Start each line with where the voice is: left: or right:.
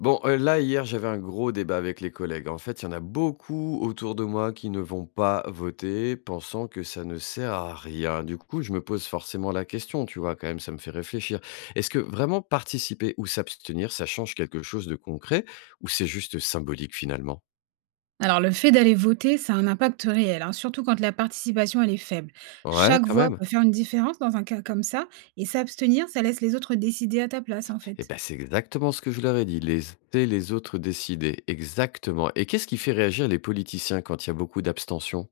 left: Bon, là, hier, j'avais un gros débat avec les collègues. En fait, il y en a beaucoup autour de moi qui ne vont pas voter, pensant que ça ne sert à rien. Du coup, je me pose forcément la question, tu vois? Quand même, ça me fait réfléchir. Est-ce que vraiment participer ou s'abstenir, ça change quelque chose de concret ou c'est juste symbolique finalement?
right: Alors, le fait d'aller voter, ça a un impact réel, hein, surtout quand la participation elle est faible.
left: Ouais,
right: Chaque
left: quand
right: voix
left: même.
right: peut faire une différence dans un cas comme ça, et s'abstenir, ça laisse les autres décider à ta place, en
left: Eh
right: fait.
left: ben, c'est exactement ce que je leur ai dit, laisser les autres décider. Exactement. Et qu'est-ce qui fait réagir les politiciens quand il y a beaucoup d'abstention?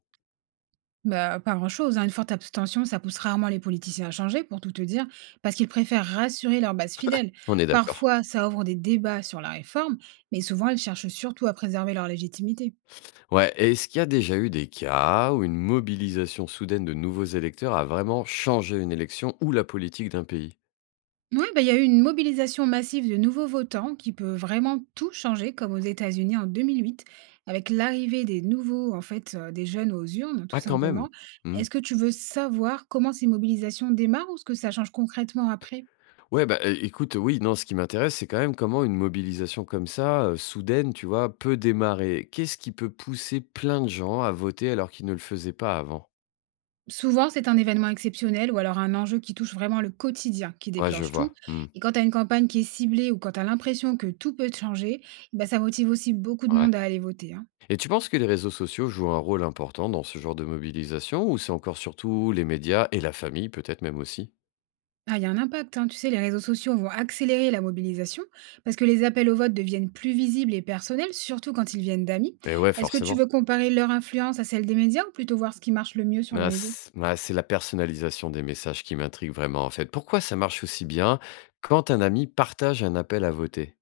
right: Bah, pas grand-chose, hein. Une forte abstention, ça pousse rarement les politiciens à changer, pour tout te dire, parce qu'ils préfèrent rassurer leur base fidèle.
left: On est d'accord.
right: Parfois, ça ouvre des débats sur la réforme, mais souvent, ils cherchent surtout à préserver leur légitimité.
left: Ouais, et est-ce qu'il y a déjà eu des cas où une mobilisation soudaine de nouveaux électeurs a vraiment changé une élection ou la politique d'un pays?
right: Oui, bah, il y a eu une mobilisation massive de nouveaux votants qui peut vraiment tout changer, comme aux États-Unis en 2008, avec l'arrivée des nouveaux, en fait, des jeunes aux urnes, tout
left: Ah, quand même.
right: simplement.
left: Hmm.
right: Est-ce que tu veux savoir comment ces mobilisations démarrent ou ce que ça change concrètement après?
left: Ouais, bah écoute, oui, non, ce qui m'intéresse, c'est quand même comment une mobilisation comme ça, soudaine, tu vois, peut démarrer. Qu'est-ce qui peut pousser plein de gens à voter alors qu'ils ne le faisaient pas avant?
right: Souvent, c'est un événement exceptionnel ou alors un enjeu qui touche vraiment le quotidien qui
left: Ouais, je
right: déclenche tout.
left: vois. Hmm.
right: Et quand tu as une campagne qui est ciblée ou quand tu as l'impression que tout peut changer, bah, ça motive aussi beaucoup de
left: Ouais.
right: monde à aller voter, hein.
left: Et tu penses que les réseaux sociaux jouent un rôle important dans ce genre de mobilisation, ou c'est encore surtout les médias et la famille, peut-être même aussi?
right: Ah, il y a un impact, hein. Tu sais, les réseaux sociaux vont accélérer la mobilisation parce que les appels au vote deviennent plus visibles et personnels, surtout quand ils viennent d'amis.
left: Et ouais,
right: Est-ce que tu
left: forcément.
right: veux comparer leur influence à celle des médias ou plutôt voir ce qui marche le mieux sur
left: Ah,
right: les réseaux?
left: c bah, c'est la personnalisation des messages qui m'intrigue vraiment, en fait. Pourquoi ça marche aussi bien quand un ami partage un appel à voter?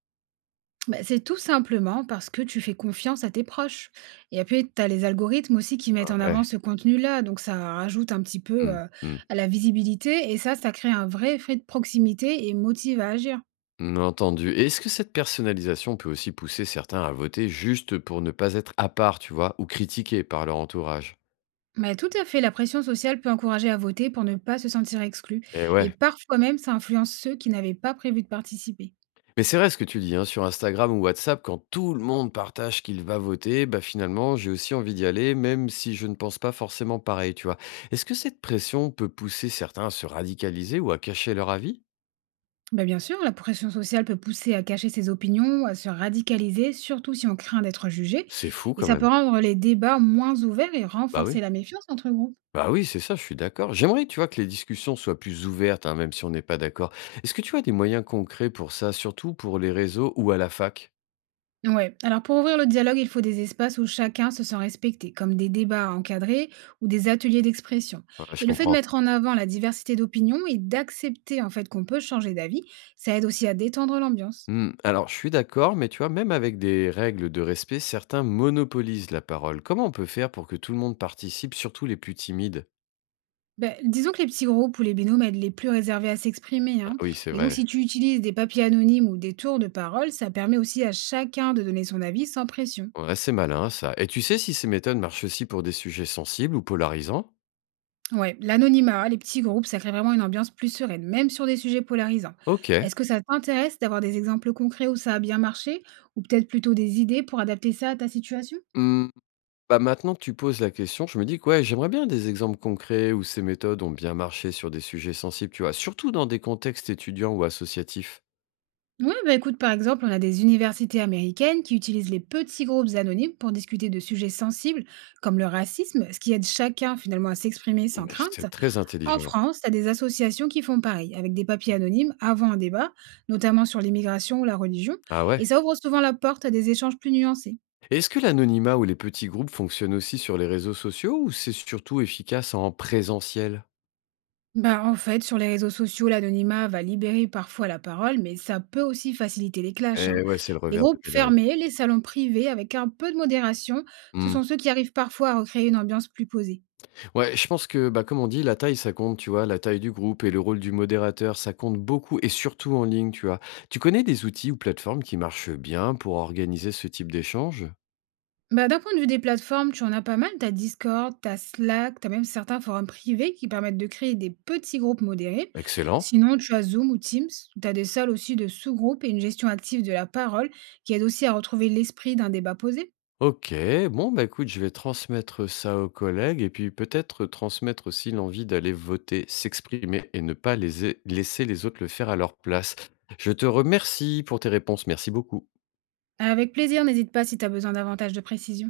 right: Bah, c'est tout simplement parce que tu fais confiance à tes proches. Et puis, tu as les algorithmes aussi qui mettent en avant
left: Ouais,
right: ce contenu-là. Donc, ça rajoute un petit peu
left: mmh, mmh,
right: à la visibilité. Et ça crée un vrai effet de proximité et motive à agir.
left: mmh, entendu. Et est-ce que cette personnalisation peut aussi pousser certains à voter juste pour ne pas être à part, tu vois, ou critiqués par leur entourage?
right: Mais tout à fait, la pression sociale peut encourager à voter pour ne pas se sentir exclu.
left: Eh
right: Et
left: ouais.
right: parfois même, ça influence ceux qui n'avaient pas prévu de participer.
left: Mais c'est vrai ce que tu dis, hein, sur Instagram ou WhatsApp, quand tout le monde partage qu'il va voter, bah finalement, j'ai aussi envie d'y aller, même si je ne pense pas forcément pareil, tu vois. Est-ce que cette pression peut pousser certains à se radicaliser ou à cacher leur avis?
right: Bah, bien sûr, la pression sociale peut pousser à cacher ses opinions, à se radicaliser, surtout si on craint d'être jugé.
left: C'est fou
right: Et
left: quand
right: ça peut
left: même.
right: rendre les débats moins ouverts et
left: Bah
right: renforcer
left: oui.
right: la méfiance entre groupes.
left: Bah oui, c'est ça, je suis d'accord. J'aimerais, tu vois, que les discussions soient plus ouvertes, hein, même si on n'est pas d'accord. Est-ce que tu as des moyens concrets pour ça, surtout pour les réseaux ou à la fac?
right: Ouais. Alors pour ouvrir le dialogue, il faut des espaces où chacun se sent respecté, comme des débats encadrés ou des ateliers d'expression.
left: Ouais,
right: Et
left: je
right: le fait de
left: comprends.
right: mettre en avant la diversité d'opinions et d'accepter en fait qu'on peut changer d'avis, ça aide aussi à détendre l'ambiance.
left: Hmm, alors, je suis d'accord, mais tu vois, même avec des règles de respect, certains monopolisent la parole. Comment on peut faire pour que tout le monde participe, surtout les plus timides?
right: Ben, disons que les petits groupes ou les binômes aident les plus réservés à s'exprimer,
left: Ah
right: hein.
left: oui, c'est
right: Et donc
left: vrai.
right: si tu utilises des papiers anonymes ou des tours de parole, ça permet aussi à chacun de donner son avis sans pression.
left: Ouais, c'est malin, ça. Et tu sais si ces méthodes marchent aussi pour des sujets sensibles ou polarisants?
right: Ouais, l'anonymat, les petits groupes, ça crée vraiment une ambiance plus sereine, même sur des sujets polarisants.
left: Ok.
right: Est-ce que ça t'intéresse d'avoir des exemples concrets où ça a bien marché, ou peut-être plutôt des idées pour adapter ça à ta situation?
left: Mmh. Bah, maintenant que tu poses la question, je me dis que, ouais, j'aimerais bien des exemples concrets où ces méthodes ont bien marché sur des sujets sensibles, tu vois, surtout dans des contextes étudiants ou associatifs.
right: Ouais, bah écoute, par exemple, on a des universités américaines qui utilisent les petits groupes anonymes pour discuter de sujets sensibles comme le racisme, ce qui aide chacun finalement à s'exprimer sans
left: Mais
right: crainte.
left: c'est très
right: En
left: intelligent.
right: France, tu as des associations qui font pareil, avec des papiers anonymes avant un débat, notamment sur l'immigration ou la religion,
left: Ah
right: et
left: ouais?
right: ça ouvre souvent la porte à des échanges plus nuancés.
left: Est-ce que l'anonymat ou les petits groupes fonctionnent aussi sur les réseaux sociaux ou c'est surtout efficace en présentiel?
right: Bah, en fait, sur les réseaux sociaux, l'anonymat va libérer parfois la parole, mais ça peut aussi faciliter les clashs, hein.
left: Eh ouais, c'est le
right: Les
left: revers de
right: groupes
left: médaille.
right: fermés, les salons privés, avec un peu de modération, ce
left: Hmm.
right: sont ceux qui arrivent parfois à recréer une ambiance plus posée.
left: Ouais, je pense que, bah, comme on dit, la taille, ça compte, tu vois, la taille du groupe et le rôle du modérateur, ça compte beaucoup et surtout en ligne, tu vois. Tu connais des outils ou plateformes qui marchent bien pour organiser ce type d'échange?
right: Bah, d'un point de vue des plateformes, tu en as pas mal. T'as Discord, t'as Slack, t'as même certains forums privés qui permettent de créer des petits groupes modérés.
left: Excellent.
right: Sinon, tu as Zoom ou Teams, où t'as des salles aussi de sous-groupes et une gestion active de la parole qui aide aussi à retrouver l'esprit d'un débat posé.
left: OK. Bon, bah, écoute, je vais transmettre ça aux collègues et puis peut-être transmettre aussi l'envie d'aller voter, s'exprimer et ne pas les laisser les autres le faire à leur place. Je te remercie pour tes réponses. Merci beaucoup.
right: Avec plaisir, n'hésite pas si t'as besoin davantage de précision.